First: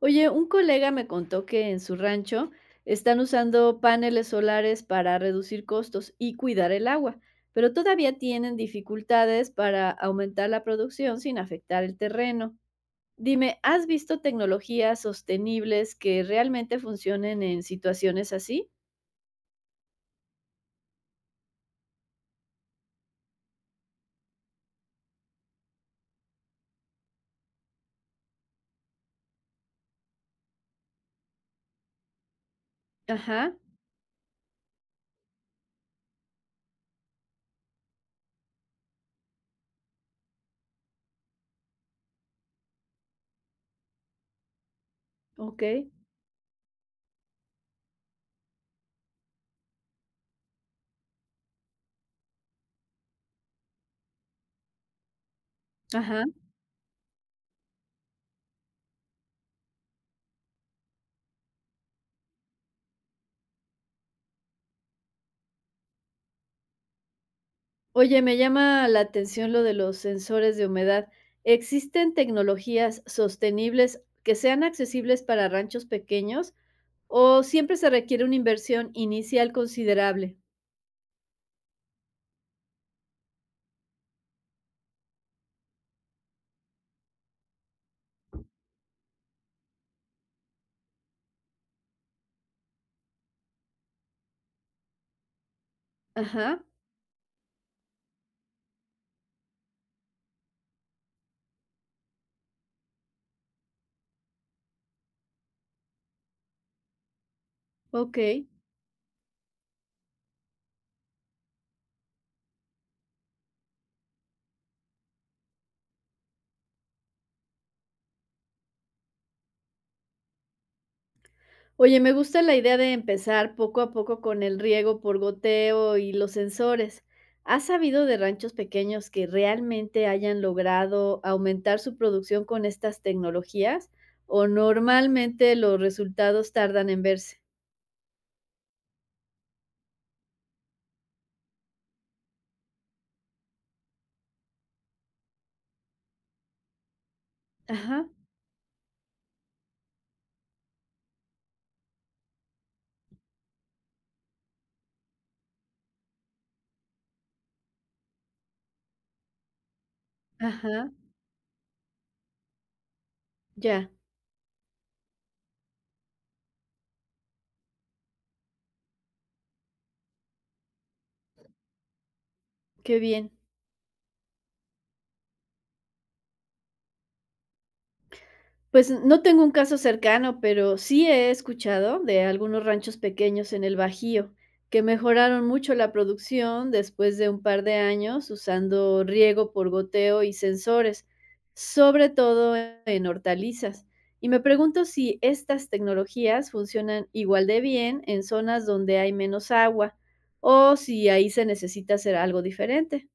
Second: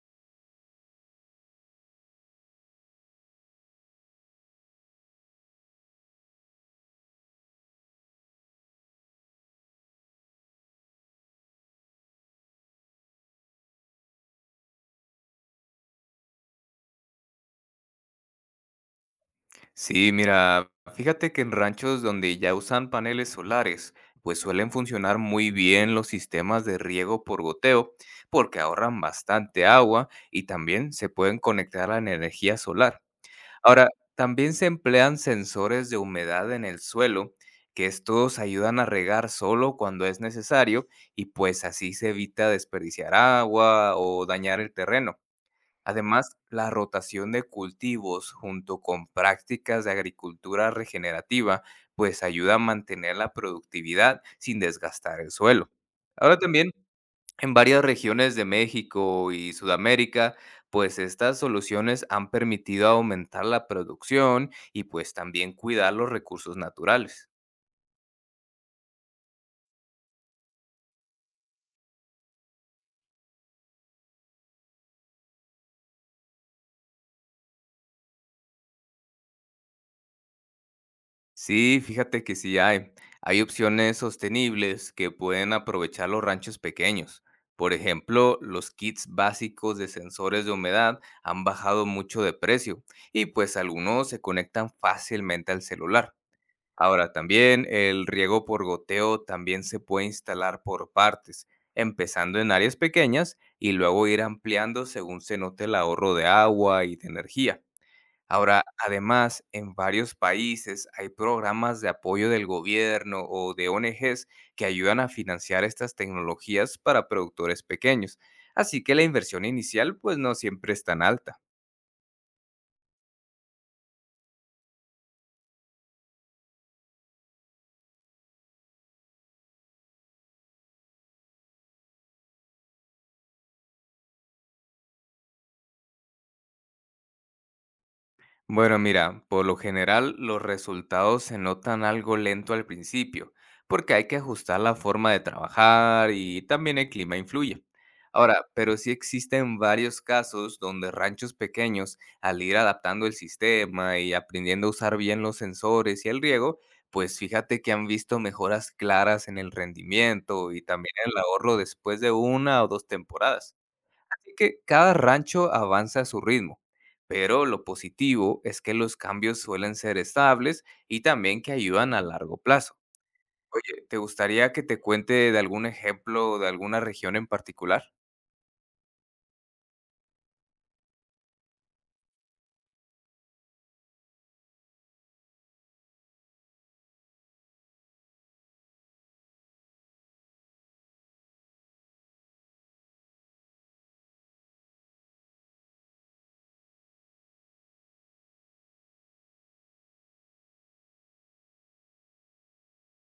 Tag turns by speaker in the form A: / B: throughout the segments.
A: Oye, un colega me contó que en su rancho están usando paneles solares para reducir costos y cuidar el agua, pero todavía tienen dificultades para aumentar la producción sin afectar el terreno. Dime, ¿has visto tecnologías sostenibles que realmente funcionen en situaciones así?
B: Sí, mira, fíjate que en ranchos donde ya usan paneles solares, pues suelen funcionar muy bien los sistemas de riego por goteo, porque ahorran bastante agua y también se pueden conectar a la energía solar.
A: Ajá,
B: Ahora, también se emplean sensores de humedad en el suelo, que estos ayudan a regar solo cuando es necesario y pues así se evita desperdiciar agua o dañar el terreno.
A: ok,
B: Además, la rotación de cultivos junto con prácticas de agricultura regenerativa, pues ayuda a mantener la productividad sin desgastar el suelo.
A: ajá.
B: Ahora también, en varias regiones de México y Sudamérica, pues estas soluciones han permitido aumentar la producción y pues también cuidar los recursos naturales.
A: Oye, me llama la atención lo de los sensores de humedad. ¿Existen tecnologías sostenibles que sean accesibles para ranchos pequeños? O siempre se requiere una inversión inicial considerable.
B: Sí, fíjate que sí hay. Hay opciones sostenibles que pueden aprovechar los ranchos pequeños. Por ejemplo, los kits básicos de sensores de humedad han bajado mucho de precio y pues algunos se conectan fácilmente al celular.
A: Ajá,
B: Ahora también el riego por goteo también se puede instalar por partes, empezando en áreas pequeñas y luego ir ampliando según se note el ahorro de agua y de energía.
A: okey.
B: Ahora, además, en varios países hay programas de apoyo del gobierno o de ONGs que ayudan a financiar estas tecnologías para productores pequeños, así que la inversión inicial pues no siempre es tan alta.
A: Oye, me gusta la idea de empezar poco a poco con el riego por goteo y los sensores. ¿Has sabido de ranchos pequeños que realmente hayan logrado aumentar su producción con estas tecnologías? ¿O normalmente los resultados tardan en verse?
B: Bueno, mira, por lo general los resultados se notan algo lento al principio, porque hay que ajustar la forma de trabajar y también el clima influye.
A: Ajá,
B: Ahora, pero sí existen varios casos donde ranchos pequeños, al ir adaptando el sistema y aprendiendo a usar bien los sensores y el riego, pues fíjate que han visto mejoras claras en el rendimiento y
A: ajá,
B: también el ahorro después de una o dos temporadas.
A: ya,
B: Así que cada rancho avanza a su ritmo, pero lo positivo es que los cambios suelen ser estables y también que ayudan a largo plazo.
A: qué bien.
B: Oye, ¿te gustaría que te cuente de algún ejemplo de alguna región en particular?
A: Pues no tengo un caso cercano, pero sí he escuchado de algunos ranchos pequeños en el Bajío que mejoraron mucho la producción después de un par de años usando riego por goteo y sensores, sobre todo en hortalizas. Y me pregunto si estas tecnologías funcionan igual de bien en zonas donde hay menos agua o si ahí se necesita hacer algo diferente.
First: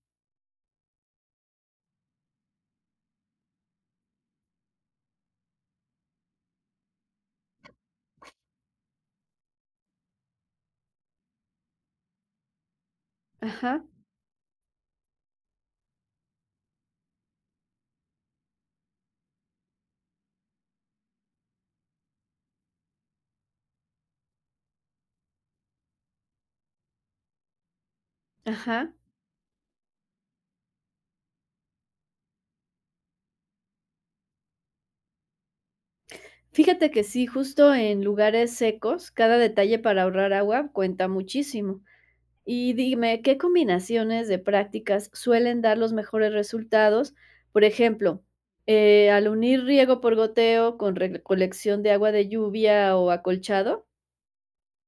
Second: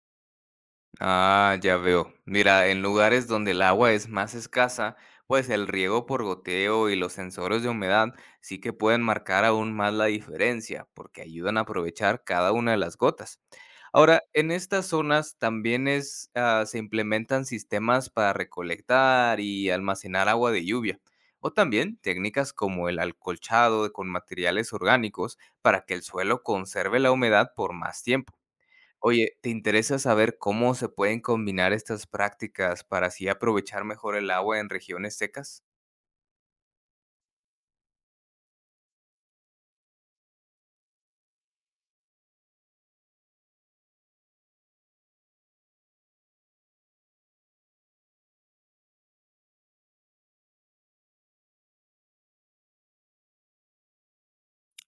B: Ah, ya veo. Mira, en lugares donde el agua es más escasa, pues el riego por goteo y los sensores de humedad sí que pueden marcar aún más la diferencia, porque ayudan a aprovechar cada una de las gotas.
A: Ajá,
B: Ahora, en estas zonas también es, se implementan sistemas para recolectar y almacenar agua de lluvia, o también técnicas como el alcolchado con materiales orgánicos para que el suelo conserve la humedad por más tiempo.
A: ajá.
B: Oye, ¿te interesa saber cómo se pueden combinar estas prácticas para así aprovechar mejor el agua en regiones secas?
A: Fíjate que sí, justo en lugares secos, cada detalle para ahorrar agua cuenta muchísimo. Y dime, ¿qué combinaciones de prácticas suelen dar los mejores resultados? Por ejemplo, al unir riego por goteo con recolección de agua de lluvia o acolchado.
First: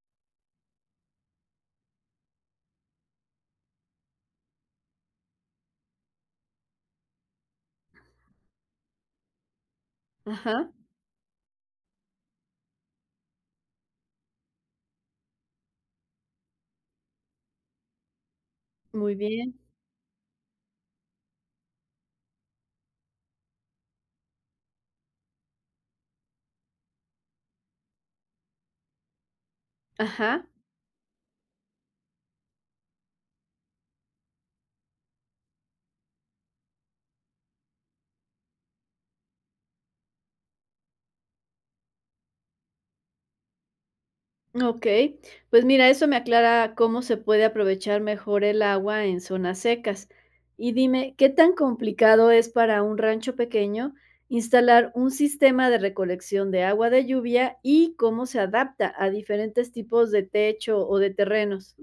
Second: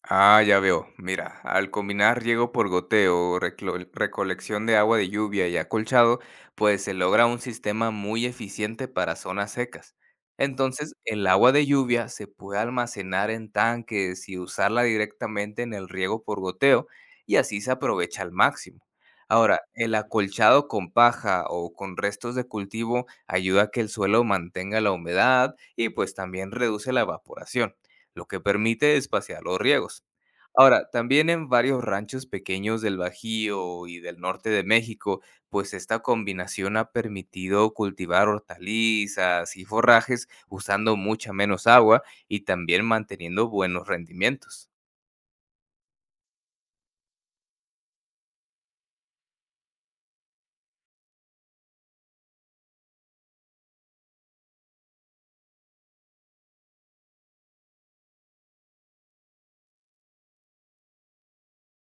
B: Ah, ya veo. Mira, al combinar riego por goteo, recolección de agua de lluvia y acolchado, pues se logra un sistema muy eficiente para zonas secas.
A: Ajá,
B: Entonces, el agua de lluvia se puede almacenar en tanques y usarla directamente en el riego por goteo y así se aprovecha al máximo.
A: muy bien.
B: Ahora, el acolchado con paja o con restos de cultivo ayuda a que el suelo mantenga la humedad y pues también reduce la evaporación lo que permite espaciar los riegos.
A: Ajá.
B: Ahora, también en varios ranchos pequeños del Bajío y del norte de México, pues esta combinación ha permitido cultivar hortalizas y forrajes usando mucha menos agua y también manteniendo buenos rendimientos.
A: Okey, pues mira, eso me aclara cómo se puede aprovechar mejor el agua en zonas secas. Y dime, ¿qué tan complicado es para un rancho pequeño instalar un sistema de recolección de agua de lluvia y cómo se adapta a diferentes tipos de techo o de terrenos?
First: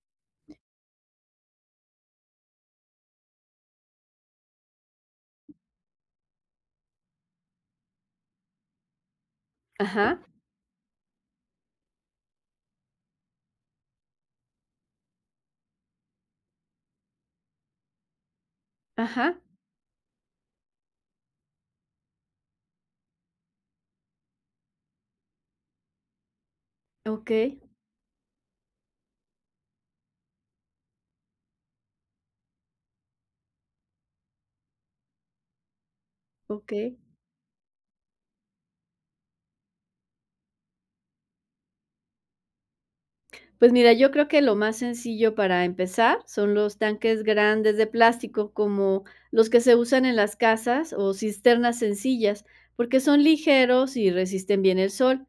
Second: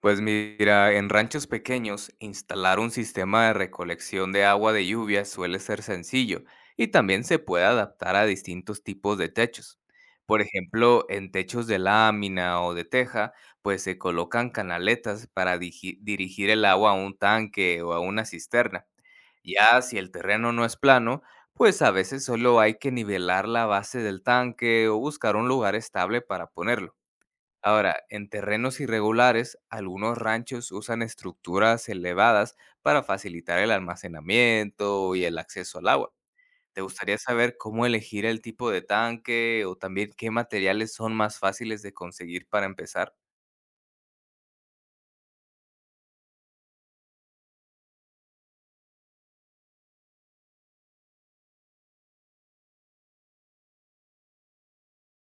B: Pues mira, en ranchos pequeños, instalar un sistema de recolección de agua de lluvia suele ser sencillo y también se puede adaptar a distintos tipos de techos.
A: Ajá,
B: Por ejemplo, en techos de lámina o de teja, pues se colocan canaletas para dirigir el agua a un tanque o a una cisterna.
A: ajá,
B: Ya si el terreno no es plano, pues a veces solo hay que nivelar la base del tanque o buscar un lugar estable para ponerlo.
A: okey,
B: Ahora, en terrenos irregulares, algunos ranchos usan estructuras elevadas para facilitar el almacenamiento y el acceso al agua. ¿Te
A: okey.
B: gustaría saber cómo elegir el tipo de tanque o también qué materiales son más fáciles de conseguir para empezar?
A: Pues mira, yo creo que lo más sencillo para empezar son los tanques grandes de plástico, como los que se usan en las casas o cisternas sencillas, porque son ligeros y resisten bien el sol.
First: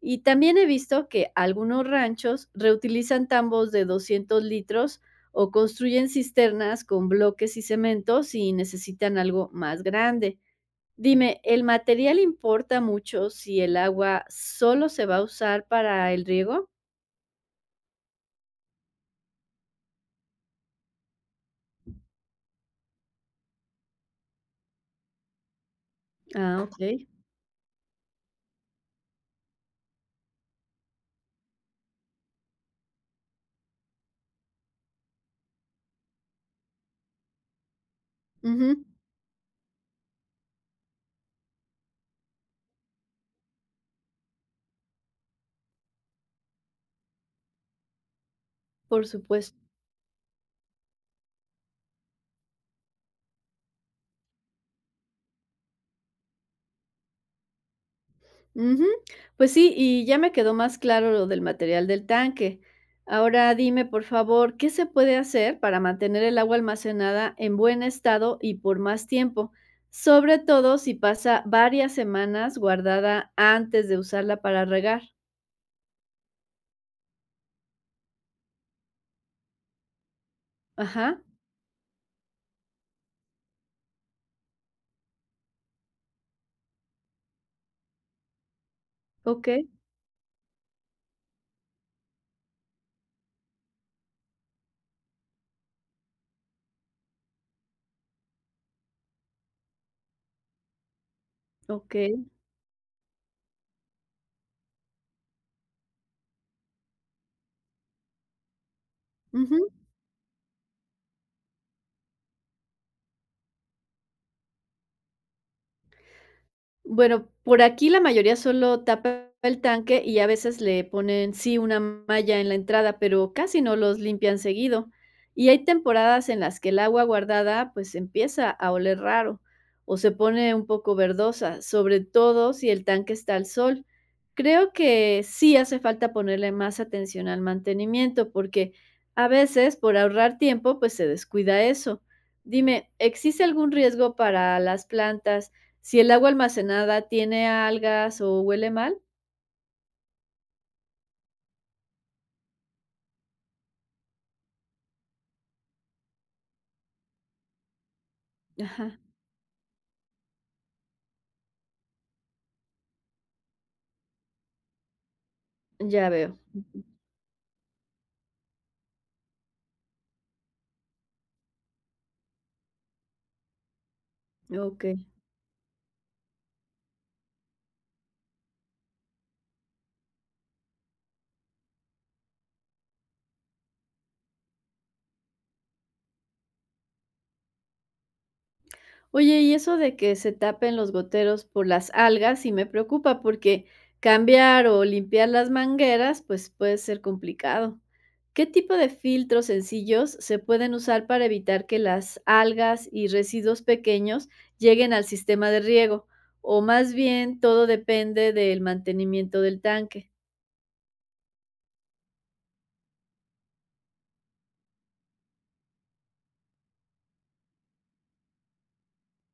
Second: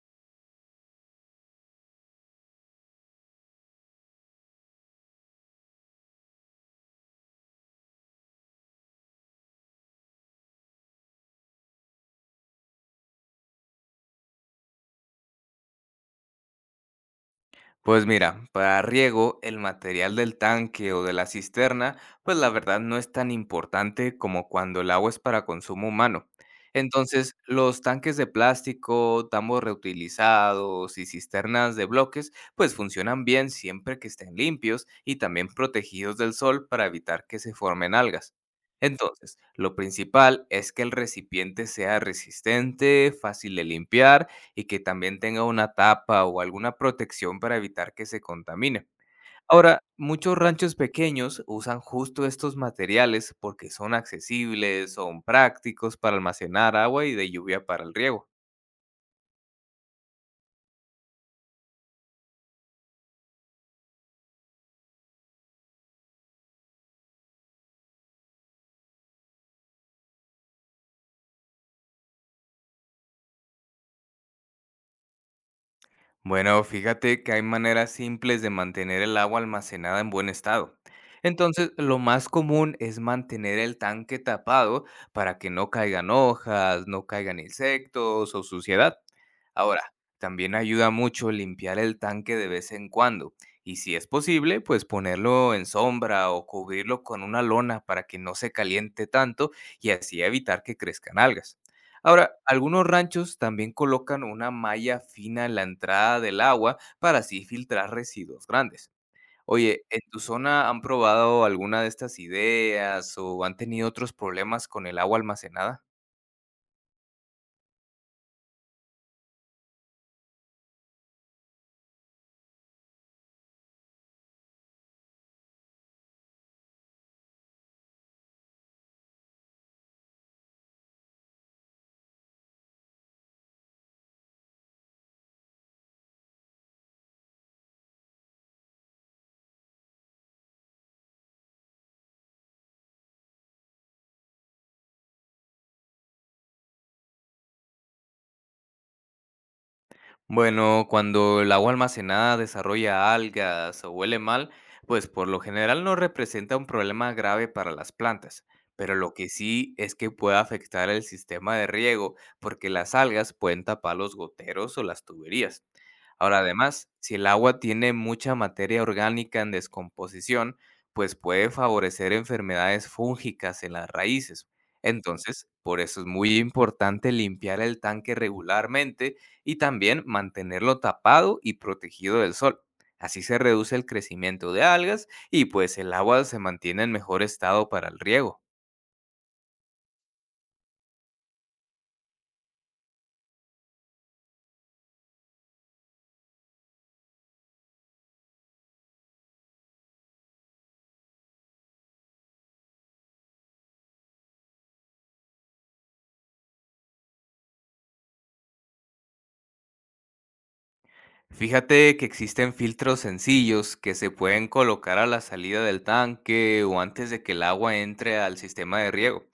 A: Y también he visto que algunos ranchos reutilizan tambos de 200 litros o construyen cisternas con bloques y cemento si necesitan algo más grande. Dime, ¿el material importa mucho si el agua solo se va a usar para el riego?
B: Pues mira, para riego el material del tanque o de la cisterna, pues la verdad no es tan importante como cuando el agua es para consumo humano.
A: Ah, ok.
B: Entonces, los tanques de plástico, tambos reutilizados y cisternas de bloques, pues funcionan bien siempre que estén limpios y también protegidos del sol para evitar que se formen algas.
A: Ujú,
B: Entonces, lo principal es que el recipiente sea resistente, fácil de limpiar y que también tenga una tapa o alguna protección para evitar que se contamine.
A: por supuesto.
B: Ahora, muchos ranchos pequeños usan justo estos materiales porque son accesibles, son prácticos para almacenar agua y de lluvia para el riego.
A: Ujú. Pues sí, y ya me quedó más claro lo del material del tanque. Ahora dime, por favor, ¿qué se puede hacer para mantener el agua almacenada en buen estado y por más tiempo? Sobre todo si pasa varias semanas guardada antes de usarla para regar.
B: Bueno, fíjate que hay maneras simples de mantener el agua almacenada en buen estado.
A: Ajá,
B: Entonces, lo más común es mantener el tanque tapado para que no caigan hojas, no caigan insectos o suciedad.
A: ok,
B: Ahora, también ayuda mucho limpiar el tanque de vez en cuando y si es posible, pues ponerlo en sombra o cubrirlo con una lona para que no se caliente tanto y así evitar que crezcan algas.
A: ok.
B: Ahora, algunos ranchos también colocan una malla fina en la entrada del agua para así filtrar residuos grandes.
A: Ujú.
B: Oye, ¿en tu zona han probado alguna de estas ideas o han tenido otros problemas con el agua almacenada?
A: Bueno, por aquí la mayoría solo tapa el tanque y a veces le ponen, sí, una malla en la entrada, pero casi no los limpian seguido. Y hay temporadas en las que el agua guardada pues empieza a oler raro o se pone un poco verdosa, sobre todo si el tanque está al sol. Creo que sí hace falta ponerle más atención al mantenimiento porque a veces por ahorrar tiempo pues se descuida eso. Dime, ¿existe algún riesgo para las plantas si el agua almacenada tiene algas o huele mal?
B: Bueno, cuando el agua almacenada desarrolla algas o huele mal, pues por lo general no representa un problema grave para las plantas, pero
A: Ajá,
B: lo que sí es que puede afectar el sistema de riego, porque las algas pueden tapar los goteros o las tuberías.
A: ya veo.
B: Ahora,
A: Ujú,
B: además, si el agua tiene mucha materia orgánica en descomposición, pues puede favorecer enfermedades fúngicas en las raíces.
A: okey.
B: Entonces, por eso es muy importante limpiar el tanque regularmente y también mantenerlo tapado y protegido del sol. Así se reduce el crecimiento de algas y pues el agua se mantiene en mejor estado para el riego.
A: Oye, y eso de que se tapen los goteros por las algas sí me preocupa, porque cambiar o limpiar las mangueras, pues, puede ser complicado. ¿Qué tipo de filtros sencillos se pueden usar para evitar que las algas y residuos pequeños lleguen al sistema de riego? O más bien, todo depende del mantenimiento del tanque.
B: Fíjate que existen filtros sencillos que se pueden colocar a la salida del tanque o antes de que el agua entre al sistema de riego,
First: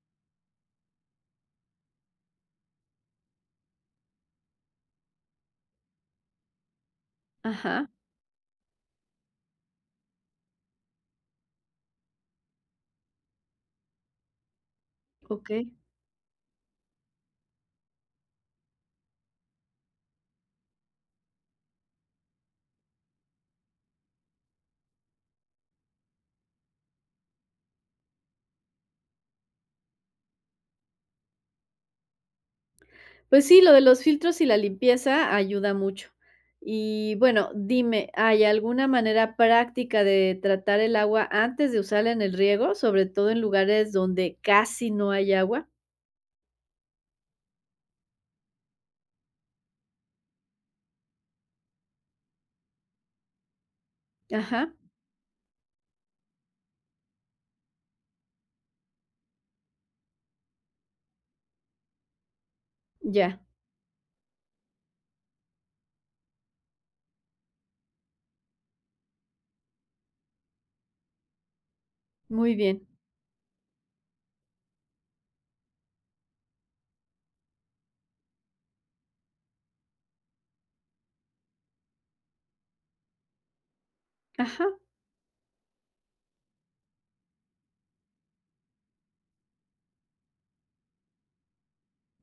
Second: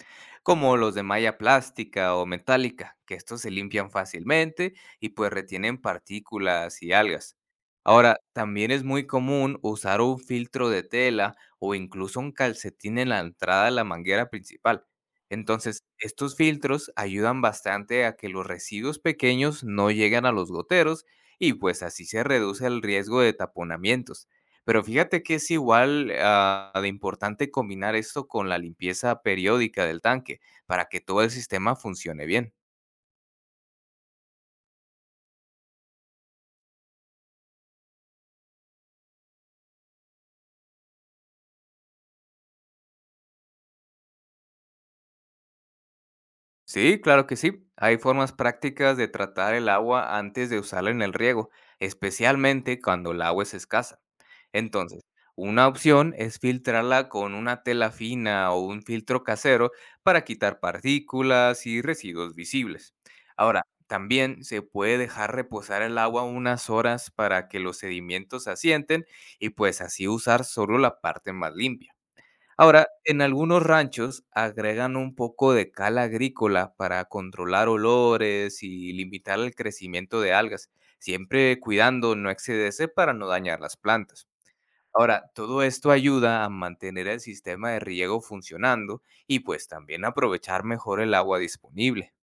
B: como los de malla plástica o metálica, que estos se limpian fácilmente y pues retienen partículas y algas.
A: Ajá,
B: Ahora, también es muy común usar un filtro de tela o incluso un calcetín en la entrada de la manguera principal.
A: okey.
B: Entonces, estos filtros ayudan bastante a que los residuos pequeños no lleguen a los goteros y pues así se reduce el riesgo de taponamientos. Pero fíjate que es igual de importante combinar esto con la limpieza periódica del tanque para que todo el sistema funcione bien.
A: Pues sí, lo de los filtros y la limpieza ayuda mucho. Y bueno, dime, ¿hay alguna manera práctica de tratar el agua antes de usarla en el riego, sobre todo en lugares donde casi no hay agua?
B: Sí, claro que sí. Hay formas prácticas de tratar el agua antes de usarla en el riego, especialmente cuando el agua es escasa.
A: Ajá,
B: Entonces, una opción es filtrarla con una tela fina o un filtro casero para quitar partículas y residuos visibles.
A: ya,
B: Ahora, también se puede dejar reposar el agua unas horas para que los sedimentos se asienten y pues así usar solo la parte más limpia.
A: muy bien.
B: Ahora, en algunos ranchos agregan un poco de cal agrícola para controlar olores y limitar el crecimiento de algas, siempre cuidando no excederse para no dañar las plantas.
A: Ajá.
B: Ahora, todo esto ayuda a mantener el sistema de riego funcionando y pues también aprovechar mejor el agua disponible.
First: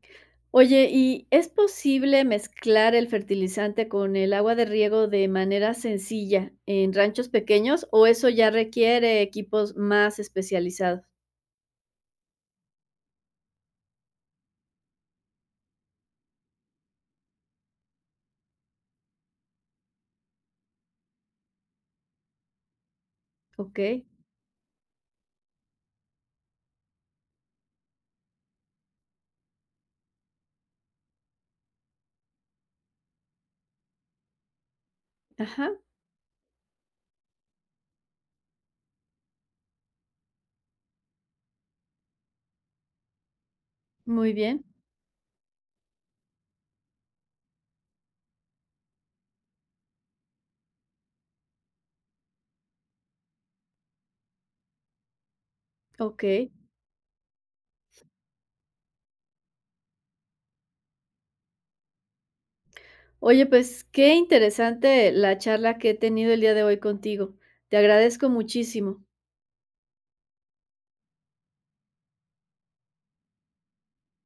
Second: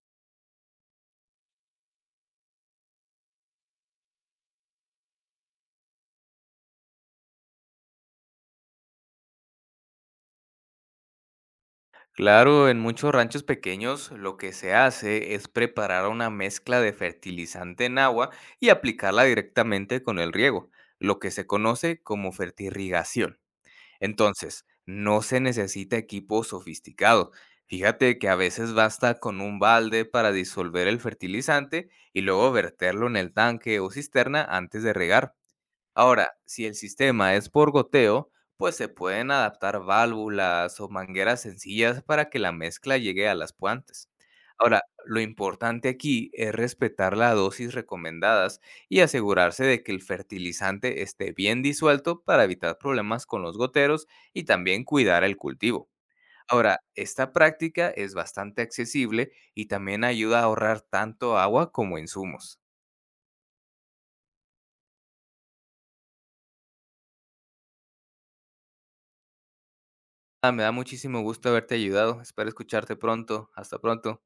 A: Oye, ¿y es posible mezclar el fertilizante con el agua de riego de manera sencilla en ranchos pequeños o eso ya requiere equipos más especializados?
B: Claro, en muchos ranchos pequeños lo que se hace es preparar una mezcla de fertilizante en agua y aplicarla directamente con el riego, lo que se conoce como fertirrigación.
A: Ok,
B: Entonces, no se necesita equipo sofisticado. Fíjate que a veces basta con un balde para disolver el fertilizante y luego verterlo en el tanque o cisterna antes de regar.
A: ajá,
B: Ahora, si el sistema es por goteo, pues se pueden adaptar válvulas o mangueras sencillas para que la mezcla llegue a las plantas.
A: muy bien,
B: Ahora, lo importante aquí es respetar la dosis recomendadas y asegurarse de que el fertilizante esté bien disuelto para evitar problemas con los goteros y también cuidar el cultivo.
A: ok.
B: Ahora, esta práctica es bastante accesible y también ayuda a ahorrar tanto agua como insumos.
A: Oye, pues qué interesante la charla que he tenido el día de hoy contigo. Te agradezco muchísimo.
B: Ah, me da muchísimo gusto haberte ayudado. Espero escucharte pronto. Hasta pronto.